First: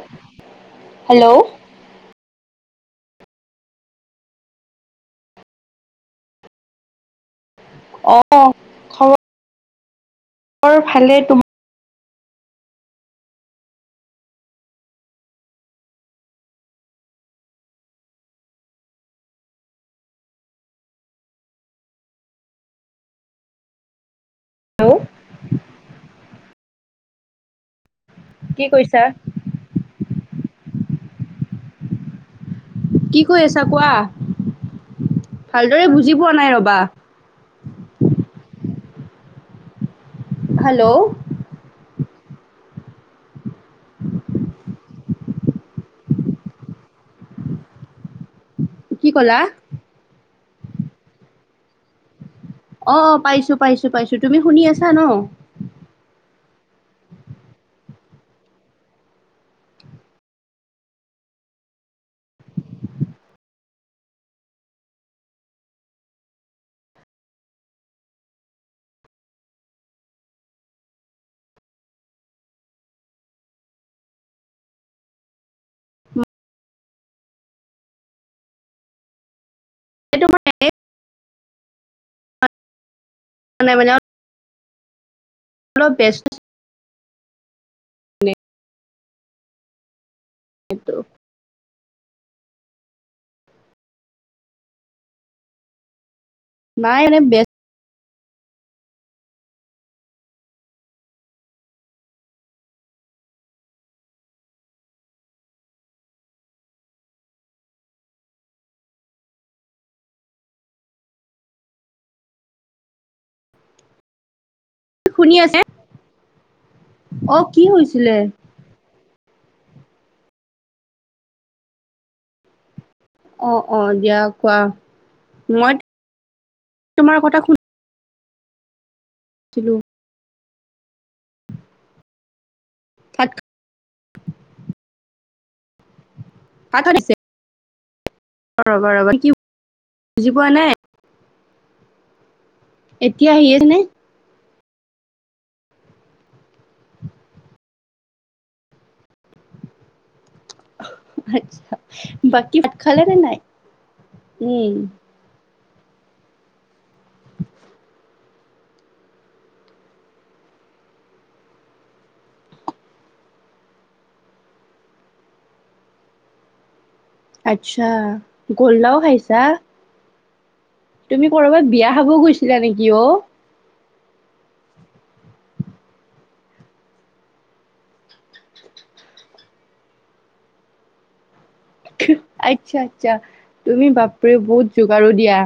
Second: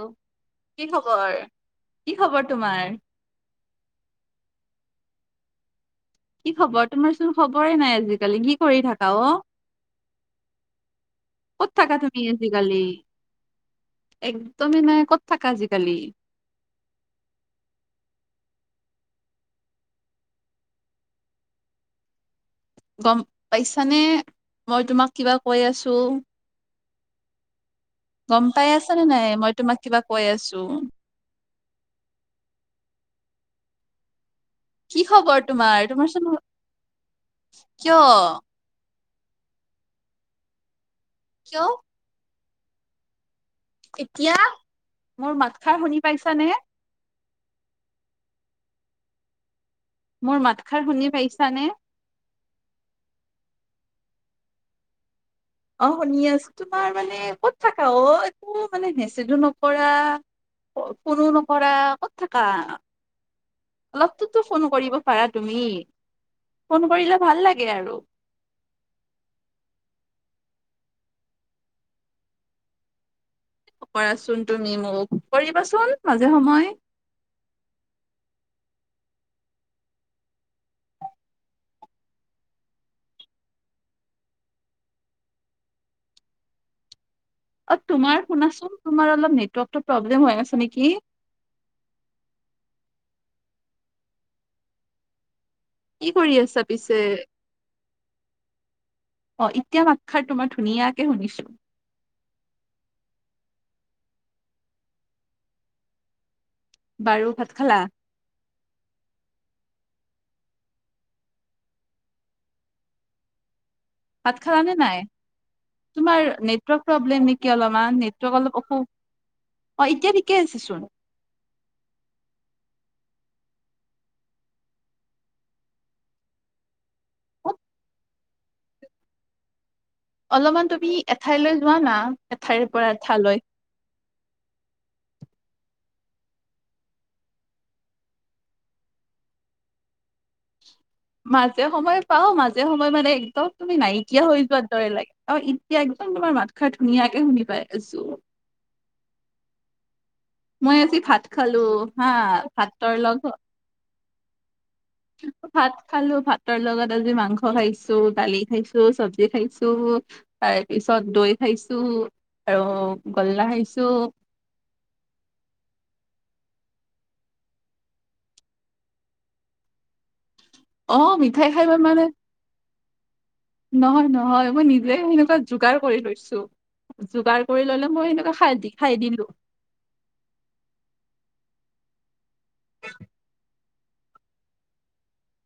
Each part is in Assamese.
অ কি হেল্ল' খবৰ কি খবৰ তোমাৰ? কি খবৰ তোমাৰচোন খবৰে নাই আজিকালি অ' কি কৰি থাকা অ। খবৰ ভালে তোমাৰ। ক'ত থাকা তুমি আজিকালি একদমেই নাই ক'ত থাকা আজিকালি। গম পাইছানে মই তোমাৰ? তোমাক কিবা কৈ আছোঁ। গম কি পাই আছা কৈছা? নে নাই মই তোমাক কিবা কৈ আছোঁ। কি কৈ আছা কোৱা কি খবৰ তোমাৰ ভালদৰে বুজি তোমাৰচোন পোৱা নাই ৰবা। কিয়? হেল্ল'। কিয়? এতিয়া, মোৰ মাতষাৰ শুনি পাইছা নে? কি ক'লা? মোৰ মাতষাৰ শুনি পাইছা নে? অ', অ', পাইছোঁ, পাইছোঁ, পাইছোঁ। তুমি শুনি আছা ন? অ', শুনি আছোঁ, তোমাৰ মানে ক'ত থাকা, অ'? একো মানে মেচেজো নকৰা ফোনো নকৰা, ক'ত থাকা? অলপতোটো ফোন কৰিব পাৰা তুমি, ফোন কৰিলে ভাল লাগে আৰু কৰাচোন, তুমি মোক কৰিবাচোন, মাজে সময়ে এইটো মই [unintelligible] মানে [unintelligible] অলপ ব্যস্ত অ', তোমাৰ শুনাচোন, তোমাৰ অলপ নেটৱৰ্কটো প্ৰব্লেম হৈ আছে নেকি? কি কৰি আছা পিছে? নাই মানে ব্যস্ত অ', এতিয়া মাতষাৰ তোমাৰ ধুনীয়াকে শুনিছোঁ। বাৰু, ভাত খালা? ভাত খালা নে নাই? শুনি আছে তোমাৰ নেটৱৰ্ক প্ৰব্লেম অ' নেকি কি অলপমান? হৈছিলে? নেটৱৰ্ক অলপ অসু অ', এতিয়া ঠিকেই আছে চোন। অ', অ', দিয়া, কোৱা, মই তোমাৰ কথা শুনি ছিলো অলপমান তুমি এঠাইলৈ যোৱা না, এঠাইৰ পৰা ভাত এঠাইলৈ মাত শুনিছে? অ', ৰ'বা ৰ'বা, [unintelligible] কি বুজি পোৱা নাই মাজে সময় পাও, মাজে সময় মানে, এতিয়া একদম আহি আছে তুমি নে? নাই কিয়া হৈ যোৱাৰ দৰে লাগে, অ', এতিয়া একদম তোমাৰ মাতষাৰ, ধুনীয়াকে শুনি পাই আছোঁ। মই আজি ভাত খালো হা, বাকী ভাত ভাতৰ খালে নে লগত নাই? উম ভাত খালো, ভাতৰ লগত আজি মাংস খাইছো, দালি খাইছো, চব্জি খাইছো তাৰ পিছত দৈ খাইছো, আৰু গুল্লা খাইছো। আচ্ছা, গুল্লাও খাইছা? অ তুমি মিঠাই খাই কৰবাত মই বিয়া মানে খাব গৈছিলা নেকি অ'? নহয়, নহয়, মই নিজে সেনেকুৱা যোগাৰ কৰি লৈছো। যোগাৰ কৰি ল'লে, মই সেনেকুৱা খাই দি, খাই দিলো। আচ্ছা, আচ্ছা, তুমি বাপৰে, বহুত যোগাৰো দিয়া।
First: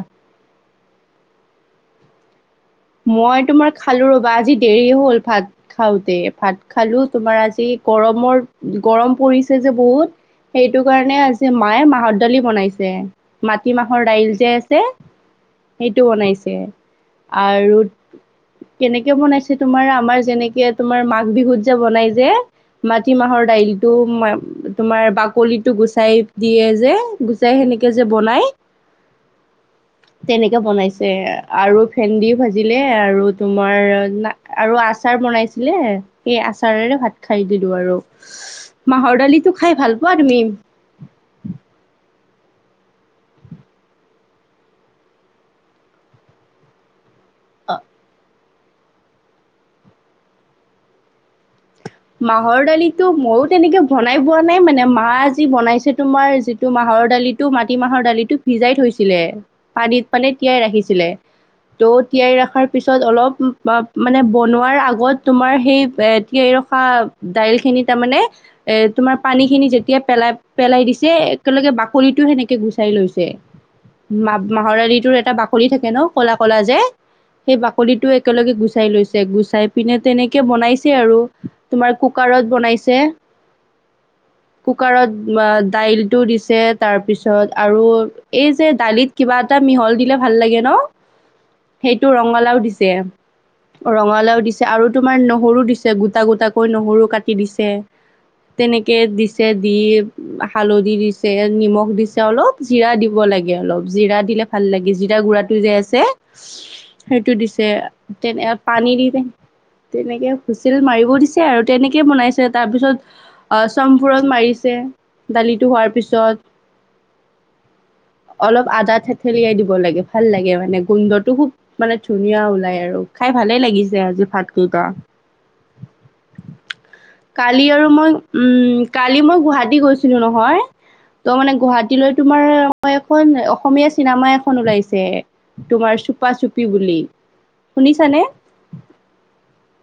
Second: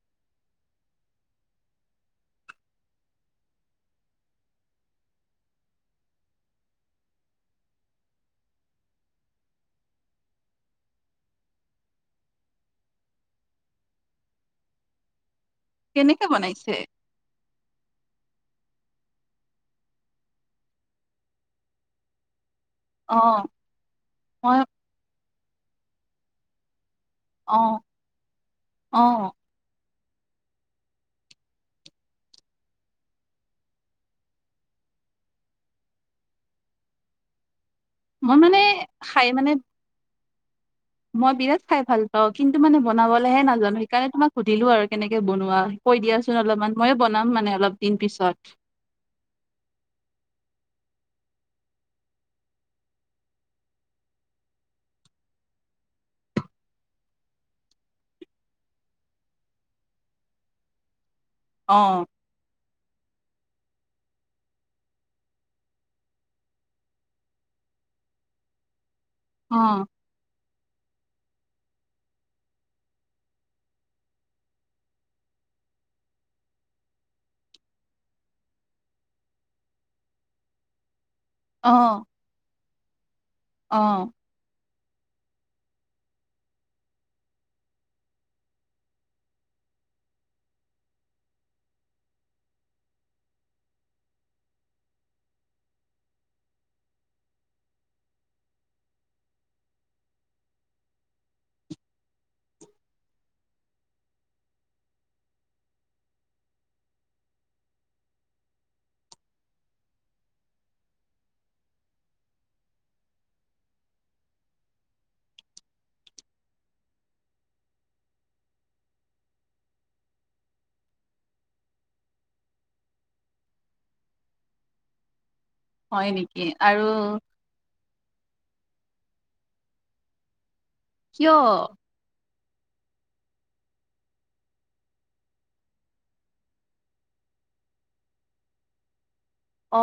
মই তোমাৰ খালো ৰ'বা, আজি দেৰি হ'ল ভাত খাওঁতেই, ভাত খালো তোমাৰ, আজি গৰমৰ, গৰম পৰিছে যে বহুত সেইটো কাৰণে, আজি মায়ে মাহৰ দালি বনাইছে মাটিমাহৰ দাইল যে আছে, সেইটো বনাইছে, আৰু কেনেকৈ বনাইছে তোমাৰ, আমাৰ যেনেকে তোমাৰ, মাঘ বিহুত যে, বনাই যে অ মাটিমাহৰ দাইলটো মই তোমাৰ, বাকলিটো গুচাই দিয়ে যে গুচাই অ সেনেকে যে বনাই, অ তেনেকে বনাইছে, আৰু ভেণ্ডি ভাজিলে আৰু তোমাৰ, আৰু আচাৰ বনাইছিলে সেই আচাৰেৰে ভাত খাই দিলো আৰু। মই মানে মাহৰ খাই মানে দালিটো খাই ভাল পোৱা তুমি? মই বিৰাট খাই ভাল পাওঁ, কিন্তু মানে বনাবলৈহে নাজানো, সেইকাৰণে তোমাক সুধিলো আৰু কেনেকে বনোৱা? কৈ দিয়াচোন অলপমান ময়ো বনাম মানে অলপ দিন পিছত। মাহৰ দালিটো মইও তেনেকে বনাই পোৱা নাই মানে মা আজি বনাইছে তোমাৰ যি টো মাহৰ দালিটো, মাটি মাহৰ দালিটো ভিজাই থৈছিলে পানীত পানে তিয়াই ৰাখিছিলে। অ ত তিয়াই ৰখাৰ পিছত অলপ মানে বনোৱাৰ আগত তোমাৰ সেই পা দাইল খিনি তাৰমানে এ তোমাৰ পানী অ খিনি যেতিয়া পেলাই পেলাই দিছে, একেলগে বাকলিটো তেনেকে গুচাই লৈছে। মা মাহৰ দালিটোৰ এটা বাকলি থাকে ন, কলা কলা যে। সেই বাকলিটো একেলগে গুচাই লৈছে গুচাই পিনে তেনেকে বনাইছে আৰু। তোমাৰ কুকাৰত বনাইছে। অঁ কুকাৰত দাইলটো দিছে তাৰপিছত আৰু এই যে দালিত কিবা এটা মিহল দিলে ভাল লাগে ন? সেইটো ৰঙালাও দিছে ৰঙালাও দিছে আৰু তোমাৰ নহৰু দিছে গো টা গোটাকৈ নহৰু কাটি দিছে তেনেকৈ দিছে দি হালধি দিছে নিমখ দিছে অলপ জিৰা দিব লাগে অলপ জিৰা দিলে ভাল লাগে জিৰাৰ গুৰাটো যে আছে সেইটো দিছে তেনে পানী দি তেনেকে হুইচেল মাৰি ব দিছে আৰু তেনেকৈ বনাইছে তাৰপিছত অ চমফুৰত মাৰিছে দালিটো হোৱাৰ পিছত। [inaudible] অলপ আদা থেতেলিয়াই দিব লাগে। ভাল লাগে মানে গোন্ধটো খুব মানে ধুনীয়া ওলাই আৰু খাই ভালে লাগিছে আজি ভাত কেইটা। হয় নেকি? আৰু কালি আৰু মই উম কালি মই গুৱাহাটী গৈছিলো নহয় কিয় ত মানে গুৱা হাটী এতি লৈ তোমাৰ এখন অসমীয়া চিনেমা এখন ওলাইছে। তোমাৰ চুপা চুপি বুলি শুনিছানে?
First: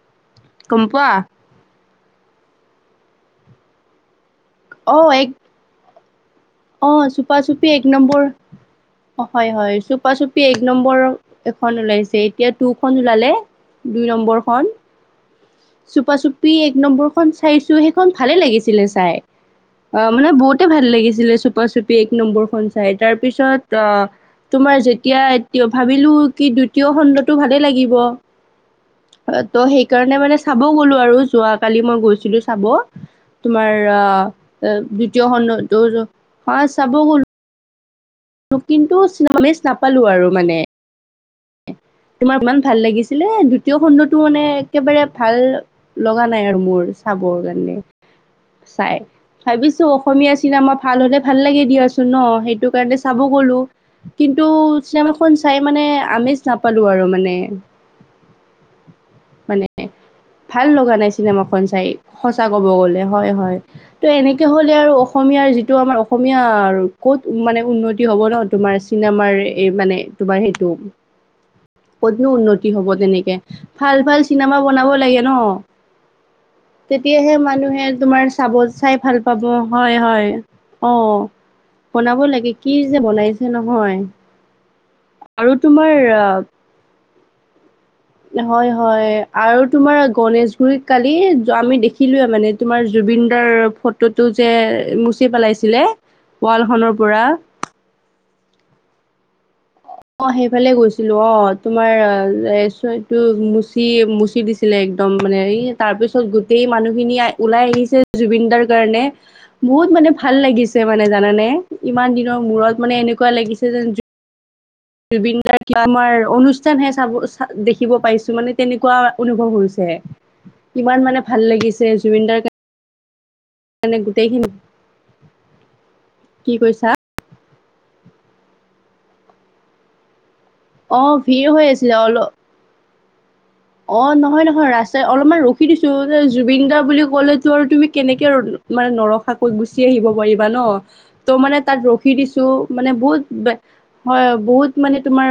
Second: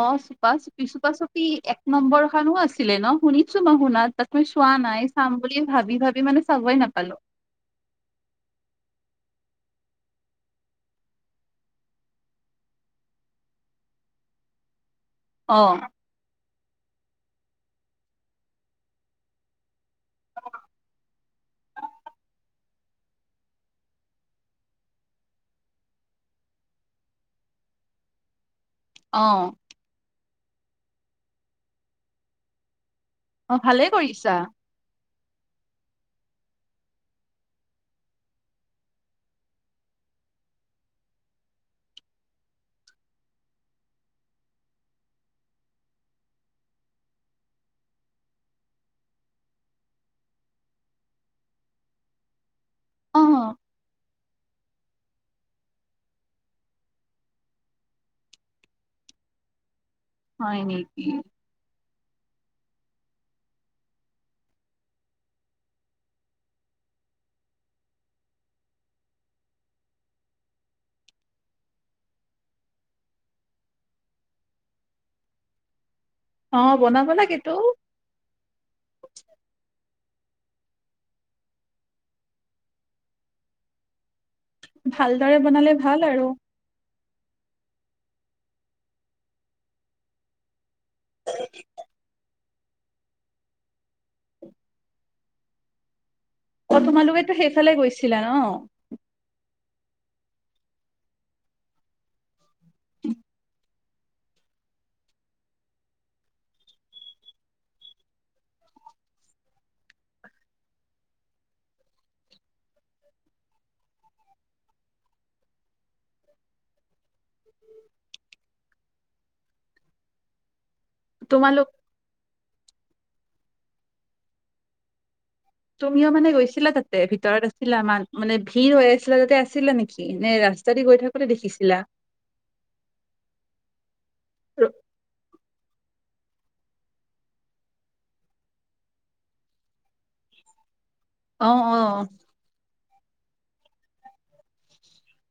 অ চুপা গম চুপি পোৱা? চুপা চুপি এক নম্বৰ খানো আছিলে ন? শুনিছো মই শুনা তু চোৱা অ নাই, এক চাম বুলি ভাবি ভাবি মানে চাবই অ নাপালো। চুপা চুপি এক নম্বৰ হয় হয়, চুপা চুপি এক নম্বৰ এখন ওলাইছে। এতিয়া টুখন ওলালে। দুই নম্বৰখন। অহ চুপা চুপি এক নম্বৰখন চাইছো, সেইখন ভালে লাগিছিলে চাই। অ মানে বহুতে ভাল লাগিছিলে চুপা চুপি এক নম্বৰখন চাই তাৰপিছত আহ তোমাৰ যেতিয়া এতিয়া ভাবিলো কি, দ্বিতীয় খণ্ডটো ভালে লাগিব। অ অ ত সেই সেইকাৰণে মানে চাব গ'লো আৰু যোৱ কালি মই গৈছিলো চাব, অ তোমাৰ ভালেই কৰিছা আহ এ দ্বিতীয় খণ্ড হা চাব গ'লো কিন্তু নাপালো আৰু মানে। তোমাৰ ইমান ভাল লাগিছিলে, এ দ্বিতীয় খণ্ডটো মানে একেবাৰে ভাল লগা নাই আৰু মোৰ চাবৰ কাৰণে চাই। ভাবিছো অসমীয়া চিনেমা ভাল হলে ভাল লাগে দিয়াচোন ন সেইটো কাৰণে চাব অ গলো। কিন্তু চিনেমাখন চাই মানে আমেজ চাই পালো আৰু মানে, মানে হয় ভাল লগা নেকি নাই চিনেমাখন চাই ঋণ, সঁচা ক'ব গলে হয় হয়। ত এনেকে হ'লে আৰু অসমীয়াৰ যিটো আমাৰ অসমীয়া ক'ত মানে উন্নতি হ'ব ন, তোমাৰ চিনেমাৰ এই মানে তোমাৰ সেইটো। কতনো উন্নতি হব তেনেকে। ভাল ভাল চিনেমা বনাব লাগে ন। অ বনাব তেতিয়াহে লাগেতো মানুহে তোমাৰ চাব চাই ভাল পাব, হয় হয় অঁ। বনাব লাগে, কি যে বনাইছে নহয়? ভালদৰে আৰু বনালে তোমাৰ ভাল আৰু। হয় হয় আৰু তোমাৰ গণেশগুৰিত কালি আমি দেখি দেখিলোয়ে মানে, তোমাৰ জুবিনদাৰ ফটোটো যে মুচি পেলাইছিলে। ৱাল অ খনৰ পৰা তোমালোকেতো সেইফালে গৈছিলা ন। অঁ, সেইফালে গৈছিলো অঁ তোমাৰটো মুচি মুচি দিছিল। ছিলে একদম মানে তাৰ পিছত গোটেই মানুহখিনি ওলাই আহিছে, জুবিন দাৰ কাৰণে। বহুত মানে ভাল লাগিছে মানে জানানে, ইমান দিনৰ মূৰত মানে এনেকুৱা লাগিছে যেন। জুবিনদাৰ তুমাৰ অনুষ্ঠান হে চাব দেখিব পাইছো মানে, তেনেকুৱা অনুভৱ হৈছে। [inaudible] ইমান মানে ভাল তোমালোক লাগিছে, জুবিনদাৰ মানে গোটেইখিনি তুমিও মানে কি গৈছিলা কৈছা তাতে, ভিতৰত আছিলা আমাৰ মানে ভিৰ হৈ আছিলা তাতে আছিলা নেকি নে ৰাস্তা। ৰাস্তা দি গৈ অ থাকোতে ভিৰ হৈ দেখিছিলা। অঁ নহয় নহয় ৰ- ৰাস্ত অলপমান ৰখি দিছো জুবিন গাৰ বুলি কলেতো আৰু তুমি কেনেকে ন মানে নৰখাকৈ গুচি আহিব পাৰিবা ন, ত অ মানে তাত অ ৰখি দিছো ত মানে বহুত হয় বহুত মানে তোমাৰ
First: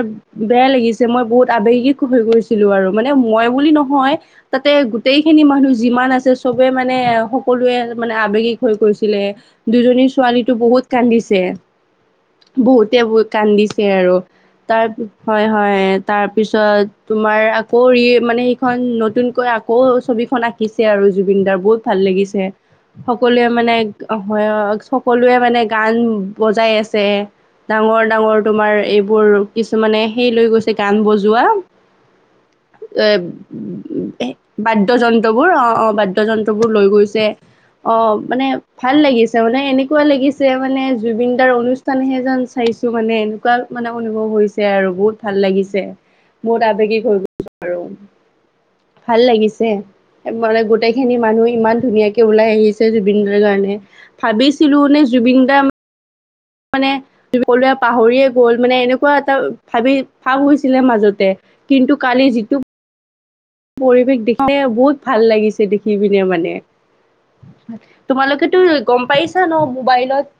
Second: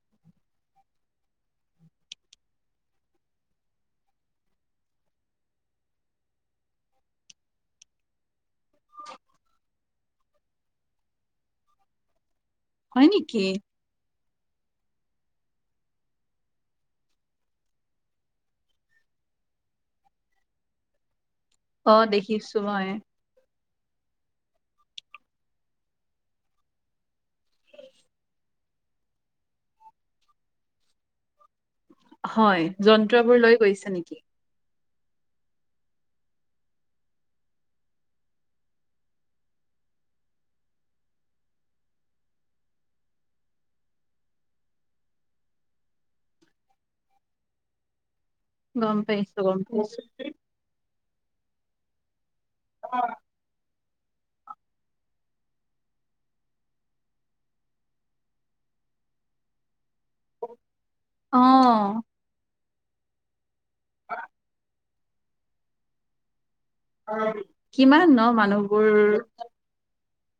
বেয়া লাগিছে মই বহুত আৱেগিক হৈ গৈছিলো আৰু। মানে মই বুলি নহয় তাতে গোটেই খিনি মানুহ যিমান আছে চবে মানে সকলোৱে মানে আবেগিক হৈ গছিলে দুজনী ছোৱালীতো বহুত কান্দিছে বহুতে হয় নেকি কান্দি ছে আৰু তাৰ হয় হয় তাৰপিছত তোমাৰ আকৌ মানে ৰি সেই খন নতুনকৈ আকৌ ছবিখন আঁকিছে আৰু জুবিনদাৰ। বহুত অ ভাল লাগিছে। দেখিছো মই সকলোৱে মানে হয় সকলোৱে মানে গান বজাই আছে। ডাঙৰ ডাঙৰ তোমাৰ এইবোৰ কিছুমানে সেই লৈ গৈছে গান বজোৱা। হয়, এ যন্ত্ৰ বোৰ লৈ গৈছে নেকি? বাদ্যযন্ত্ৰবোৰ অঁ অ বাদ্যযন্ত্ৰবোৰ লৈ গৈছে। অঁ মানে ভাল লাগিছে মানে এনেকুৱা লাগিছে মানে জুবিনদাৰ অনু ষ্ঠানহে চাইছো মানে এনেকুৱা মানে অনুভৱ হৈছে আৰু বহুত ভাল লাগিছে। বহুত আবেগিক হৈ গৈছো আৰু, গম ভাল পাইছো গম লাগিছে। পাইছো মানে গোটেই খিনি মানুহ ইমান ধুনীয়াকে ওলাই আহিছে জুবিন দাৰ কাৰণে, ভাবিছিলো নে জুবিন দাৰ মানে সকলোৱে পাহৰিয়ে গ'ল মানে, এনেকুৱা এটা ভাবি ভাগ হৈছিলে। মাজতে অ কিন্তু কালি যিটো পৰিৱেশ দেখে বহুত ভাল লাগিছে দেখি পিনে মানে। কিমান ন তোমালোকেতো মানুহবোৰ গম পাইছা ন মোবাইলত।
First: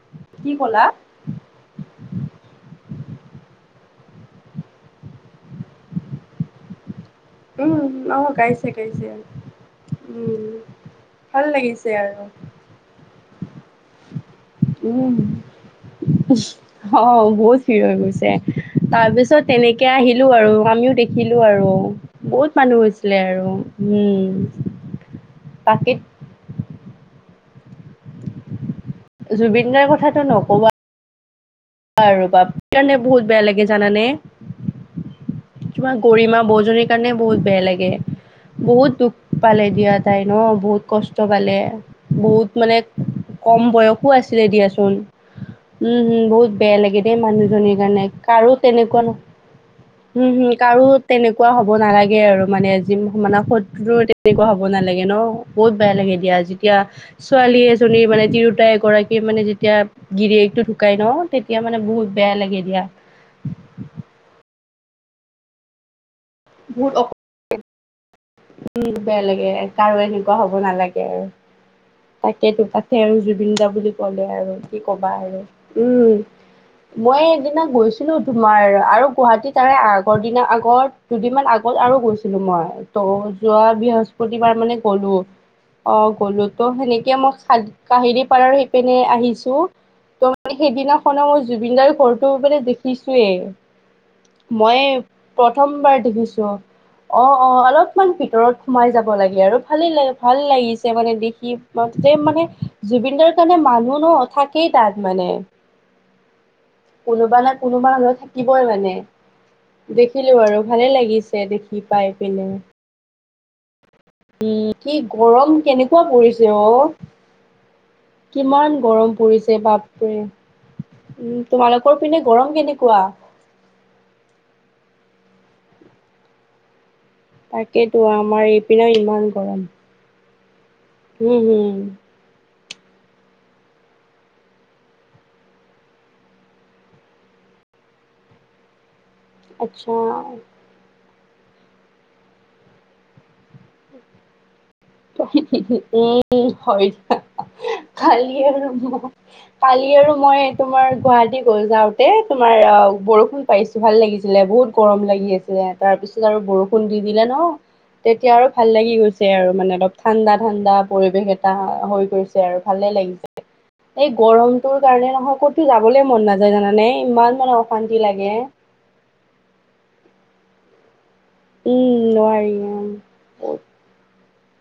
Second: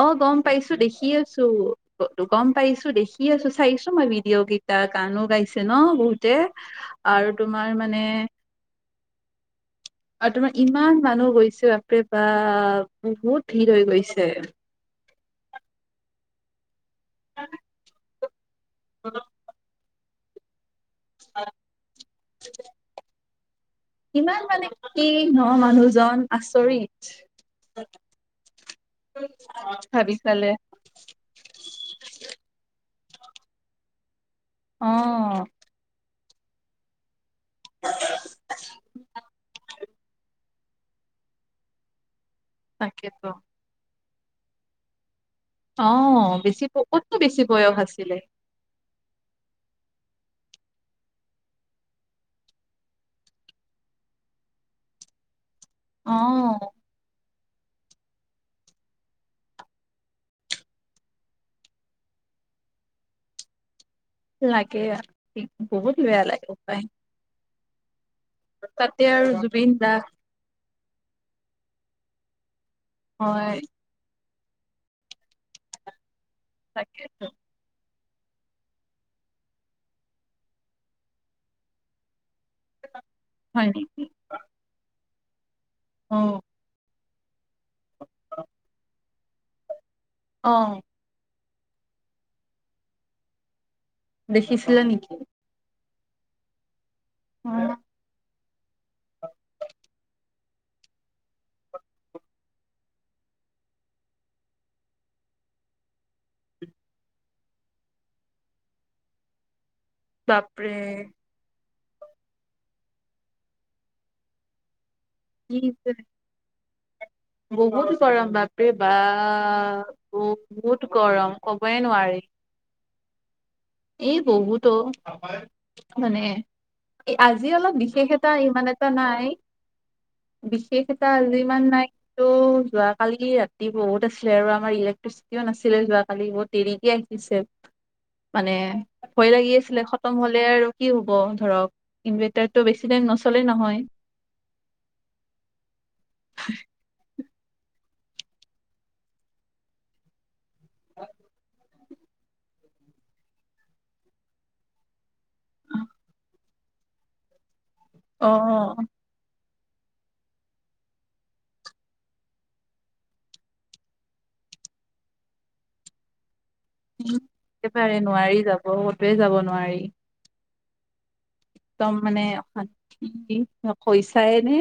অঁ গম কি পাইছো ক'লা দেখি আছো। গম পাইছো দেখি আছো চাইছো মই ভিডিঅ' কেইটা গানো গাইছে ন বহুতে। আৰু তোমাৰ উম মানে আহ গাইছে গাইছে। আৰু উম তোমাৰ ইমান মানুহ ভাল গৈছে লাগিছে বাপেৰে আৰু বাপ বহুত ভিৰ হৈ গৈছে। উম। অ বহুত ভিৰ হৈ গৈছে তাৰপিছত তেনেকে আহিলো আৰু আমিও দেখিলো আৰু বহুত মানুহ হৈছিলে আৰু ইমান মানে কি উম ন তাকে মানুহজন আচৰিত জুবিন দাৰ ভাবি কথাটো চালে। নকবা আৰু বাপ কাৰণে বহুত বেয়া লাগে জানানে। অ। তোমাৰ গৰিমা বৌজনীৰ কাৰণে বহুত বেয়া লাগে। বহুত দুখ পালে দিয়া তাই ন বহুত কষ্ট পালে বহুত মানে তাকেতো কম বয়সো আছিলে দিয়াচোন। অ উম হম বেছি ক'তনো বেছি বয়স আছিলে? আৰু তেনেকুৱা নহয় [unintelligible] হম হম কাৰো তেনেকুৱা হ'ব নালাগে আৰু মানে যি মানে শত্ৰুৰো তেনেকুৱা হ'ব নালাগে ন। বহুত বেয়া অ লাগে দিয়া যেতিয়া ছোৱালী এজনীৰ মানে তিৰোতা এগৰাকীয়ে মানে যেতিয়া গিৰিয়েকটো ঢুকাই ন তেতিয়া তেতিয়া মানে বহুত বেয়া লাগে দিয়া। লাগে বহুত বেয়া লাগে। উপায় বহুত অক বহুত তাতে বেয়া আৰু লাগে জুবিন দা কাৰো এনেকুৱা হ'ব নালাগে আৰু। তাকেইেতো তাতে আৰু জুবিন হয় দা বুলি ক'লে আৰু কি ক'বা আৰু উম। মই তাকেতো একদিনা গৈছো তোমাৰ আৰু গুৱাহাটীত ত আগৰ দিন আগত দুদিন মান আগত আৰু গৈছিলো মই। ত যোৱা হয় নেকি বৃহস্পতিবাৰ মানে গলো অ গ'লো ত' সেনেকে মই কালি কাহিলী পাৰাৰ সি পিনে আহিছো। ত অ মানে সেইদিনাখনেও জুবিন দাৰ ঘৰটো মানে দেখিছোৱেই। মই দেখিছিলা নেকি প্ৰথমবাৰ দেখিছো অ অ অলপমান ভিতৰত সোমাই যাব লাগে আৰু ভালেই লাগ ভাল লাগিছে মানে দেখি [inaudible] মানে জুবিন দাৰ কাৰণে মানুহ ন থাকেই তাত মানে। কোনোবা নহয় কোনোবা ধৰ থাকিবই মানে। দেখিলো বাৰু বাপৰে ভালে লাগিছে দেখি পাই পিনে। উম কি গৰম কি যে কেনেকুৱা পৰিছে অ? বহুত গৰম বাপৰে কিমান গৰম পৰিছে বাপ বাপৰে বহুত গৰম উম কবই তোমালোকৰ নোৱাৰি পিনে গৰম কেনেকোৱা? কোৱা? এই বহুত অ মানে আজি অলপ তাকেতো বিশেষ এটা আমাৰ ইমান এটা এইপিনেও ইমান নাই। গৰম। বিশেষ এটা উম আজিমান হম নাই তো যোৱ কালি ৰাতি বহুত আছিলে আৰু আমাৰ ইলেক্ট্ৰিচিটিও নাছিলে যোৱাকালি বহুত দেৰিকে আহিছে। মানে ভয় লাগি আছিলে আচ্ছা খতম হলে আৰু কি হ'ব ধৰক ইনভাৰটাৰটো বেছি টাইম নচলেই নহয়। উম হয়। কালি আৰু মই কালি আৰু মই তোমাৰ গুৱাহাটী গল যাওঁ। এই তোমাৰ অ বৰষুণ পাইছো ভাল লাগিছিলে বহুত গৰম লাগি আছিলে তাৰপিছত আৰু বৰষুণ দি দিলে ন অ তেতিয়া আৰু ভাল লাগি গৈছে আৰু মানে অলপ ঠাণ্ডা ঠাণ্ডা পৰিবেশ এটা হৈ গৈছে আৰু ভালে লাগিছে এই গৰমটোৰ কাৰণে নহয় ক'তো যাবলে মন নাযায় জানানে ইমান মানে অশান্তি লাগে অ কতোৱে যাব নোৱাৰি একদম উম মানে অ নোৱাৰি উম শান্তি নকৈছাই নে